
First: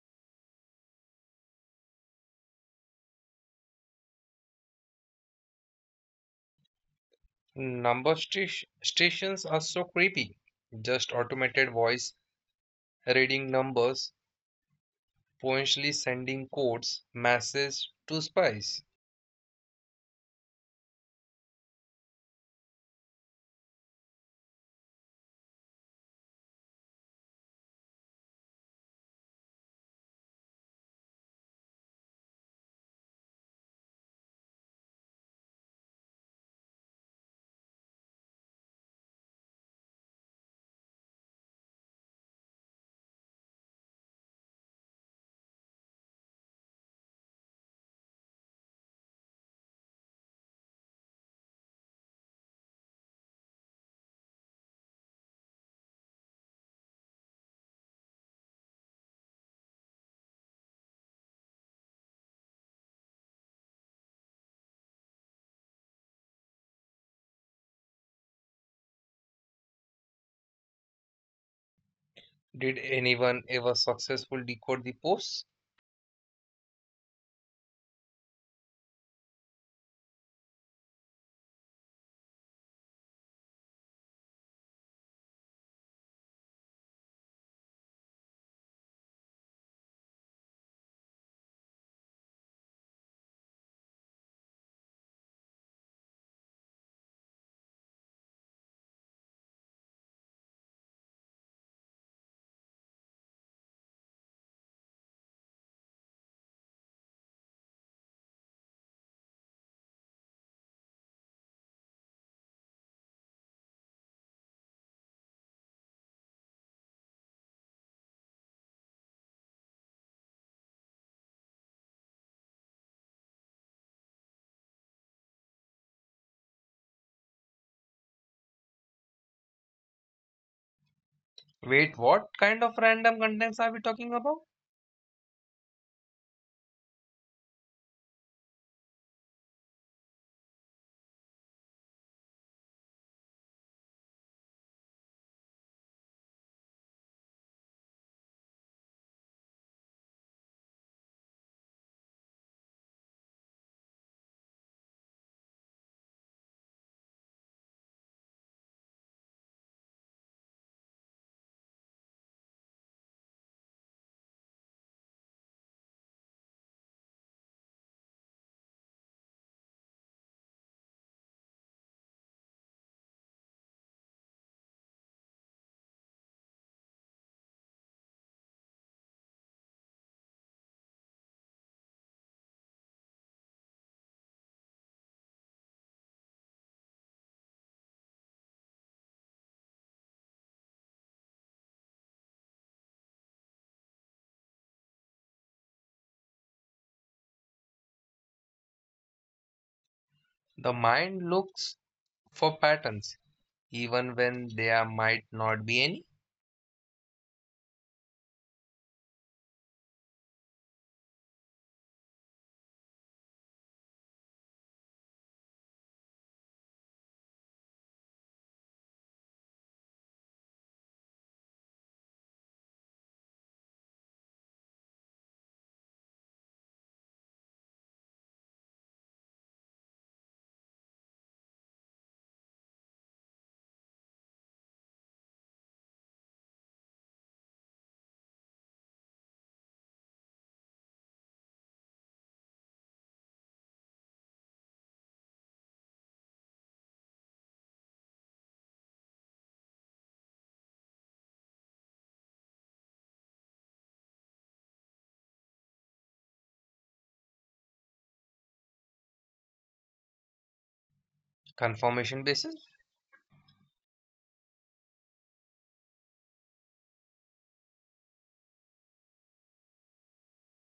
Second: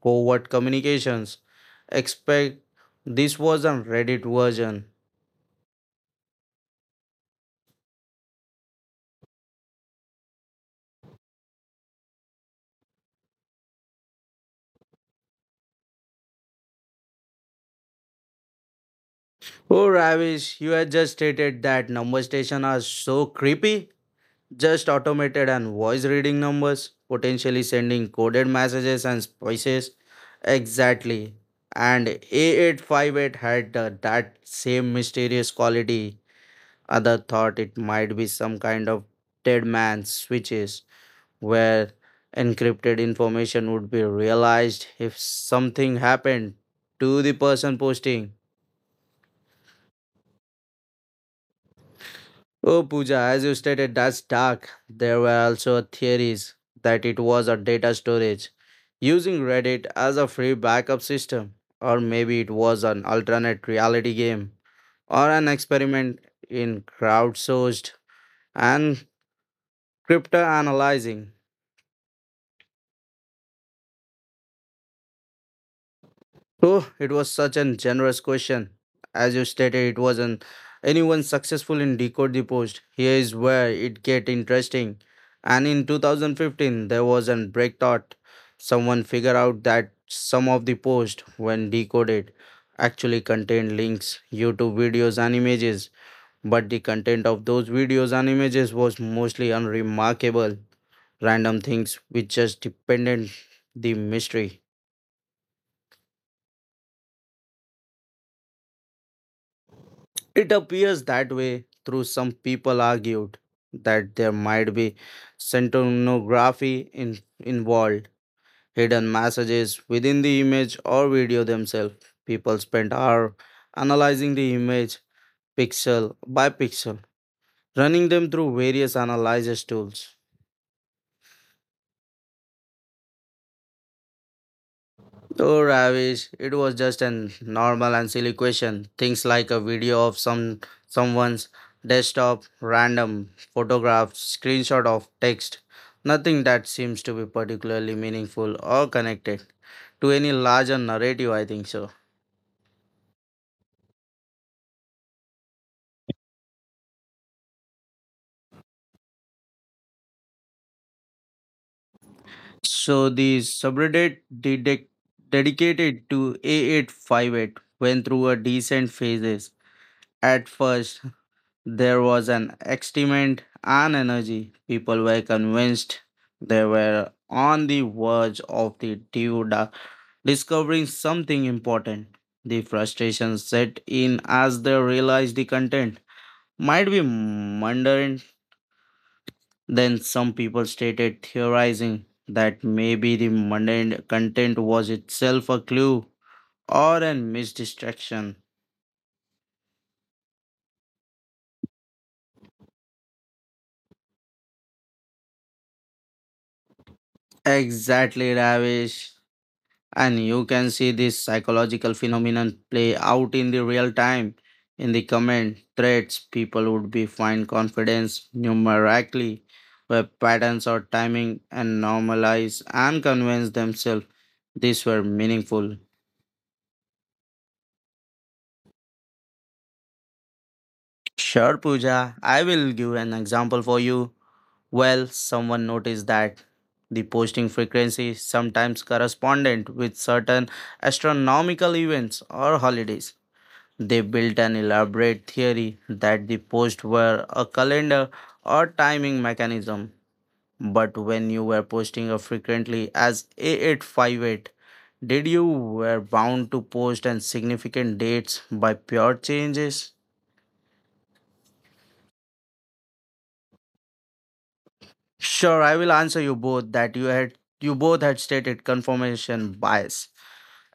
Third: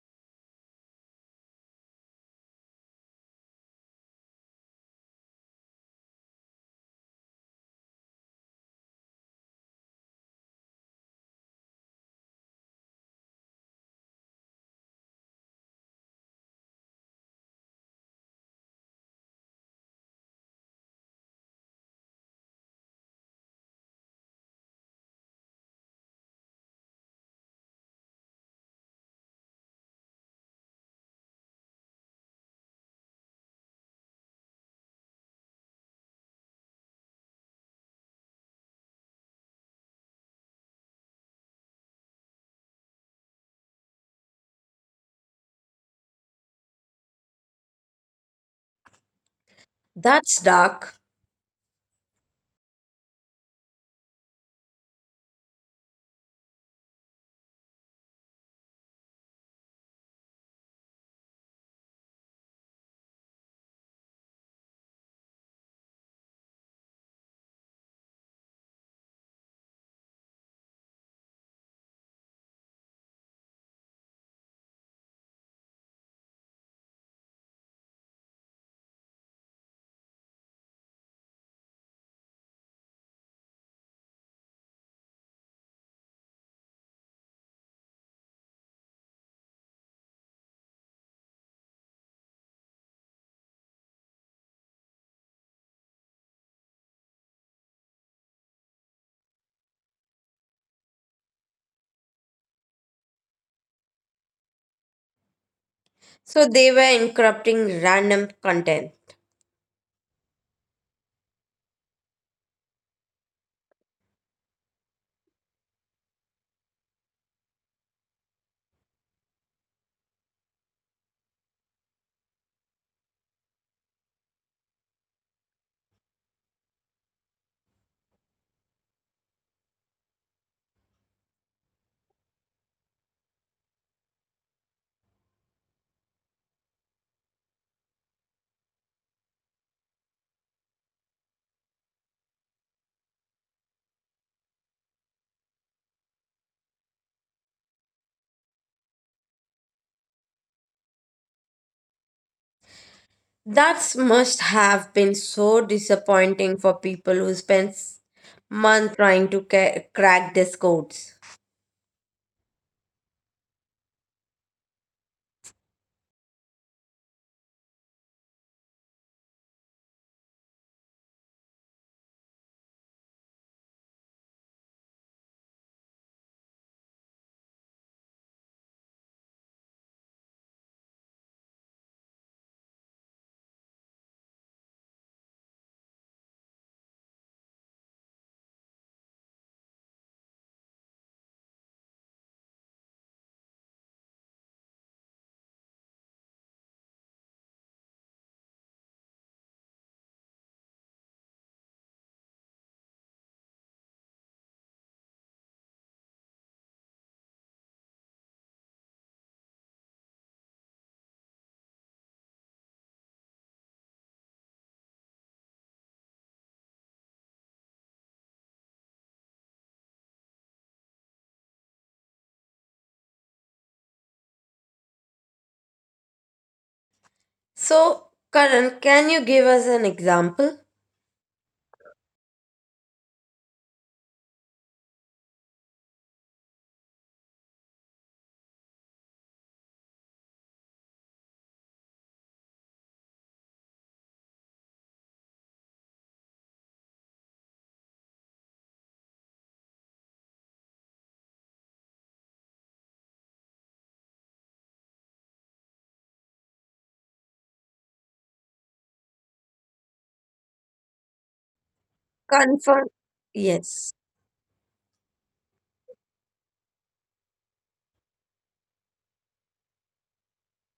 C: covert communications. Expect this was a Reddit version.
B: Number stations are so creepy. Just automated voice reading numbers, potentially sending codes, messages to spies.
C: Oh, Ravish, you had just stated that number stations are so creepy. Just automated and voice reading numbers, potentially sending coded messages and spices. Exactly. And A858 had that same mysterious quality. Other thought it might be some kind of dead man's switches where encrypted information would be realized if something happened to the person posting.
A: That's dark.
C: Oh, Pooja, as you stated, that's dark. There were also theories that it was a data storage using Reddit as a free backup system, or maybe it was an alternate reality game or an experiment in crowdsourced and crypto analyzing.
B: Did anyone ever successfully decode the posts?
C: Oh, it was such a generous question. As you stated, it wasn't anyone successful in decode the post. Here is where it get interesting. And in 2015, there was an breakthrough. Someone figured out that some of the post, when decoded, actually contained links, YouTube videos, and images. But the content of those videos and images was mostly unremarkable, random things which just depended the mystery.
A: So they were encrypting random content.
C: It appears that way through some people argued that there might be centonography involved, hidden messages within the image or video themselves. People spent hours analyzing the image pixel by pixel, running them through various analysis tools.
B: Wait, what kind of random contents are we talking about?
C: Oh, Ravish, it was just a normal and silly question. Things like a video of someone's desktop, random photographs, screenshot of text. Nothing that seems to be particularly meaningful or connected to any larger narrative, I think so.
A: That must have been so disappointing for people who spent months trying to crack these codes.
C: So the subreddit dedicated to A858 went through a decent phases. At first, there was an excitement and energy. People were convinced they were on the verge of the Duda discovering something important. The frustration set in as they realized the content might be mundane. Then some people stated theorizing that maybe the mundane content was itself a clue or a missed distraction.
B: The mind looks for patterns, even when there might not be any
C: Exactly, Ravish. And you can see this psychological phenomenon play out in the real time. In the comment threads, people would be find confidence numerically, web patterns or timing, and normalize and convince themselves these were meaningful.
A: So, Karan, can you give us an example?
C: Sure, Pooja, I will give an example for you. Well, someone noticed that the posting frequency sometimes correspondent with certain astronomical events or holidays. They built an elaborate theory that the posts were a calendar or timing mechanism. But when you were posting as frequently as A 858, did you were bound to post and significant dates by pure changes?
B: confirmation basis.
A: Confirm. Yes.
C: Sure, I will answer you both that you both had stated confirmation bias.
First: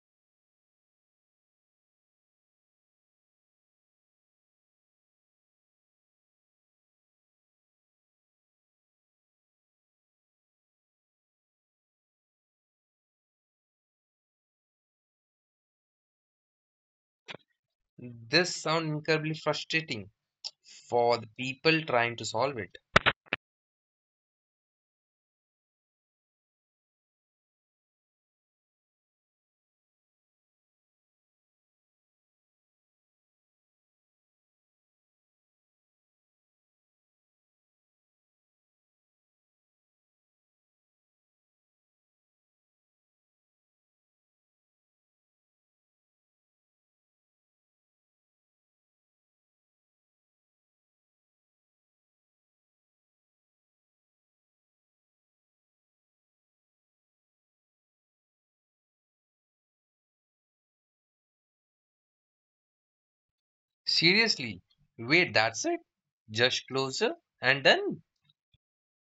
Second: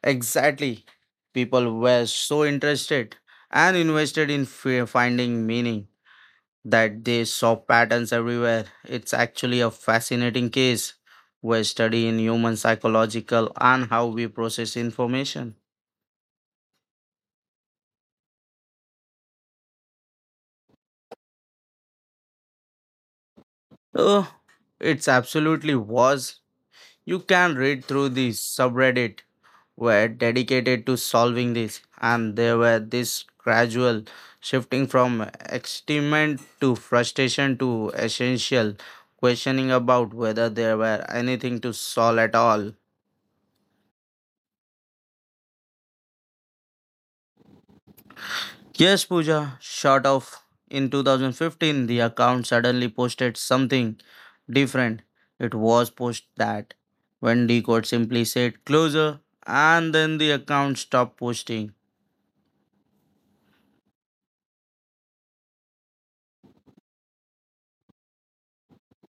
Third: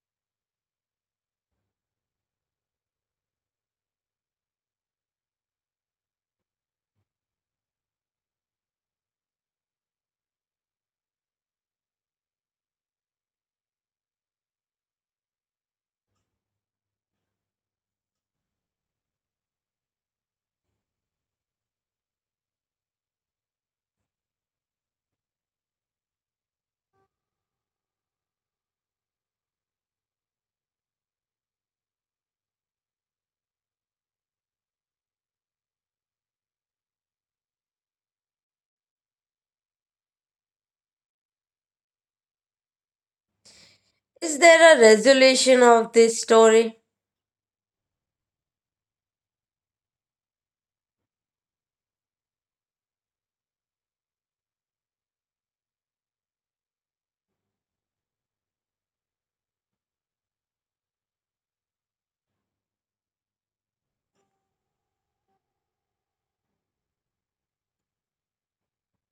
C: Exactly. People were so interested and invested in finding meaning that they saw patterns everywhere. It's actually a fascinating case we're studying human psychological and how we process information.
B: This sounds incredibly frustrating for the people trying to solve it.
C: Oh, it's absolutely was. You can read through the subreddit were dedicated to solving this, and there were this gradual shifting from excitement to frustration to essential questioning about whether there were anything to solve at all.
A: Is there a resolution of this story?
C: Yes, Pooja, short of in 2015, the account suddenly posted something different. It was post that when Decode simply said closer, and then the account stopped posting.
B: Seriously, wait, that's it? Just closer and done?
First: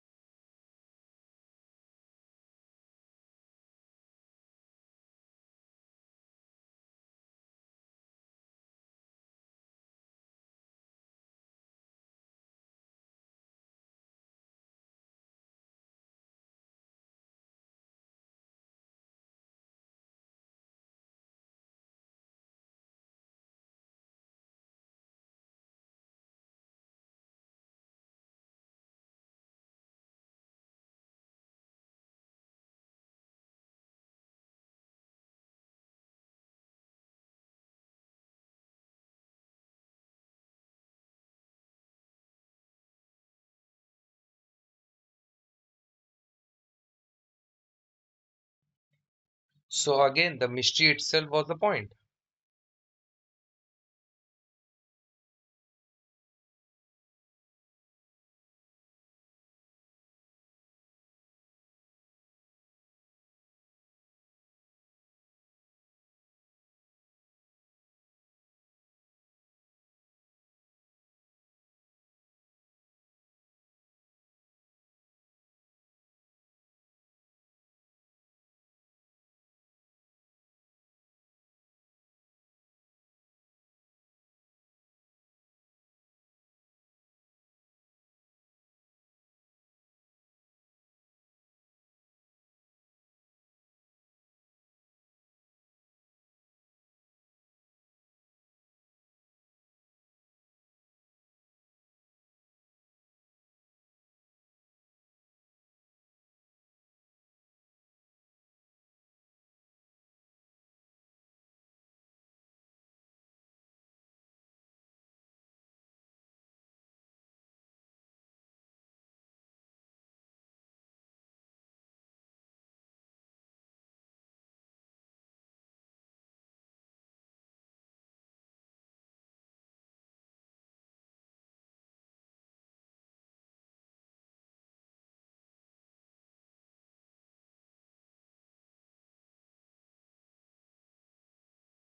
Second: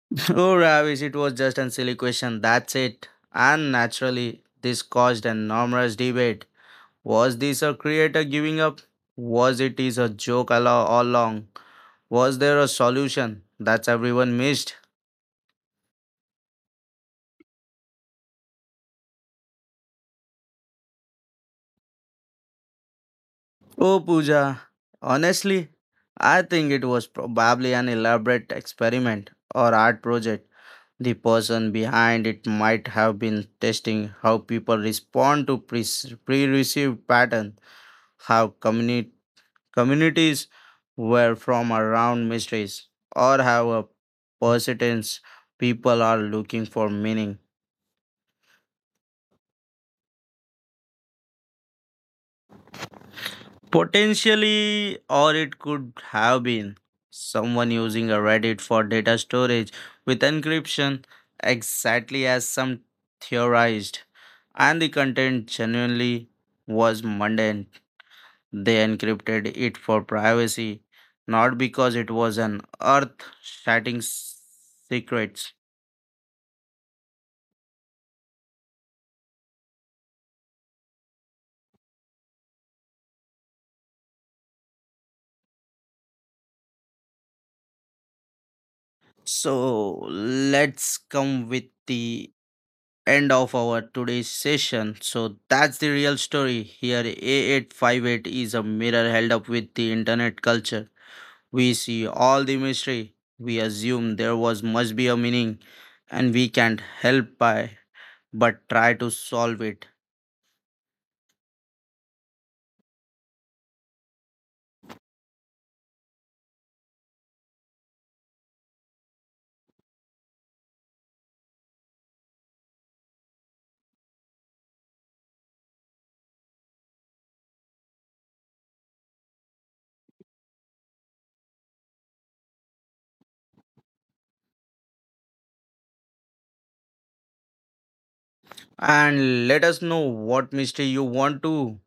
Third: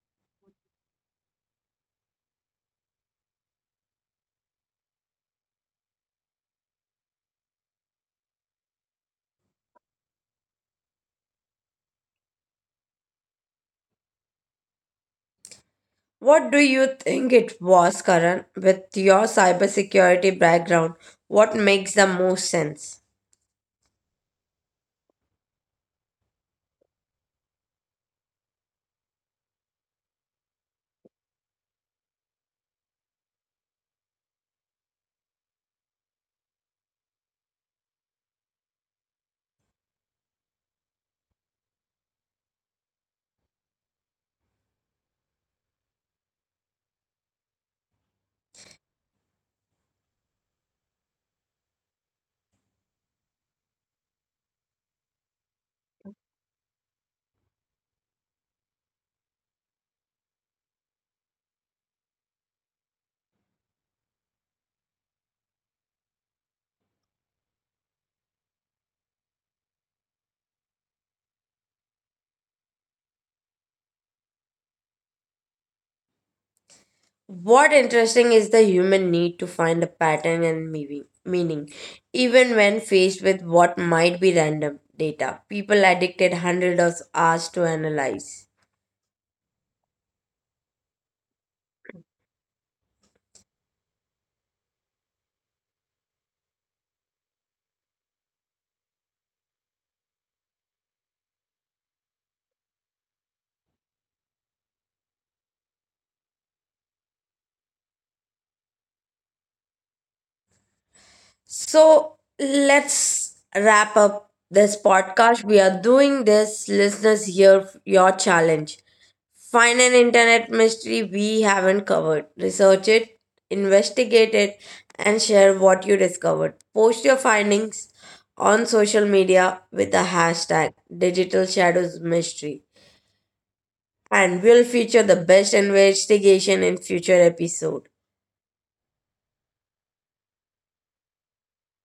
C: Oh, Ravish, it was just a silly question. That's it. And naturally, this caused an enormous debate. Was this a creator giving up? Was it is a joke all along? Was there a solution? That's everyone missed.
A: What do you think it was, Karan, with your cybersecurity background? What makes the most sense?
C: Oh, Pooja, honestly, I think it was probably an elaborate experiment or art project. The person behind it might have been testing how people respond to pre received patterns, how communities were from around mysteries, or how a persistence people are looking for meaning.
B: So again, the mystery itself was the point.
C: Potentially, or it could have been someone using a Reddit for data storage with encryption, exactly as some theorized. And the content genuinely was mundane. They encrypted it for privacy, not because it was an earth shattering secret.
A: What interesting is the human need to find a pattern and meaning, even when faced with what might be random data. People addicted hundreds of hours to analyze.
C: So, let's come with the end of our today's session. So that's the real story. Here, A858 is a mirror held up with the internet culture. We see all the mystery. We assume there was must be a meaning, and we can't help by but try to solve it.
A: So let's wrap up this podcast. We are doing this. Listeners, hear your challenge. Find an internet mystery we haven't covered. Research it, investigate it, and share what you discovered. Post your findings on social media with the #DigitalShadowsMystery and we'll feature the best investigation in future episode.
C: And let us know what mystery you want to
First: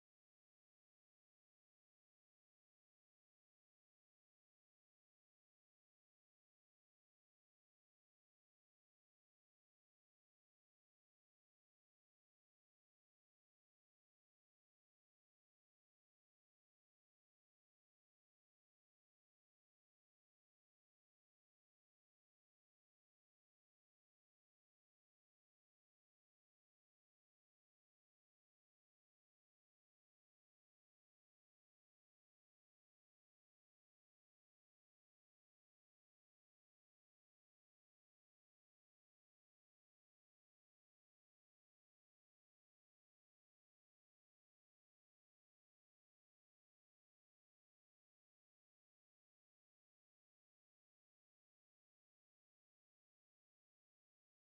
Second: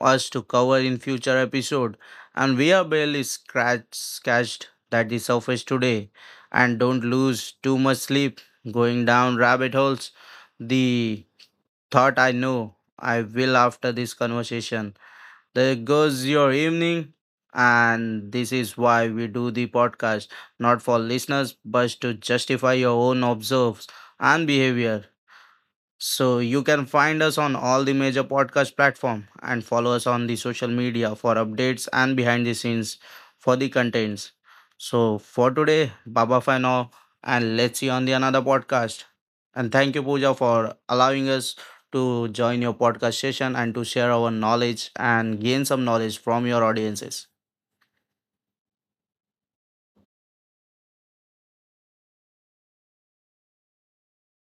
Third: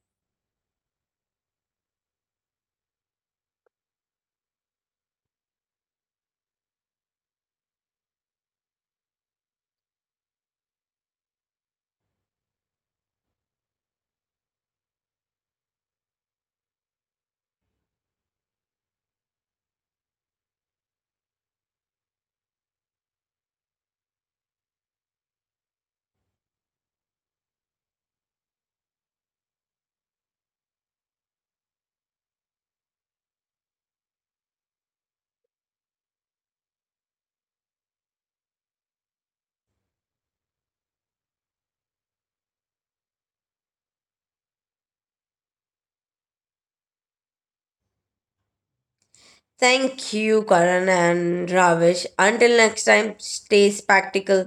C: us to cover in future episode, and we are barely scratched that the surface today, and don't lose too much sleep going down rabbit holes. The thought, I know I will after this conversation. There goes your evening. And this is why we do the podcast, not for listeners but to justify your own observes and behavior. So you can find us on all the major podcast platform and follow us on the social media for updates and behind the scenes for the contents. So for today, Baba for now, and let's see on the another podcast. And thank you, Pooja, for allowing us to join your podcast session and to share our knowledge and gain some knowledge from your audiences.
A: Thank you, Karan and Ravish. Until next time, stay spectacle,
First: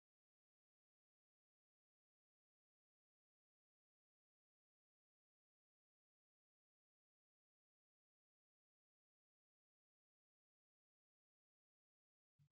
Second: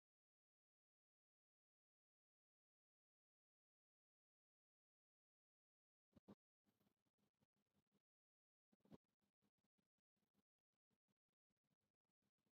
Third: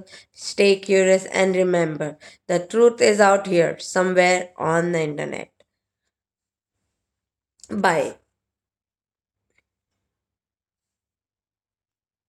A: stay curious, and remember, the truth is out here somewhere on the internet. Bye.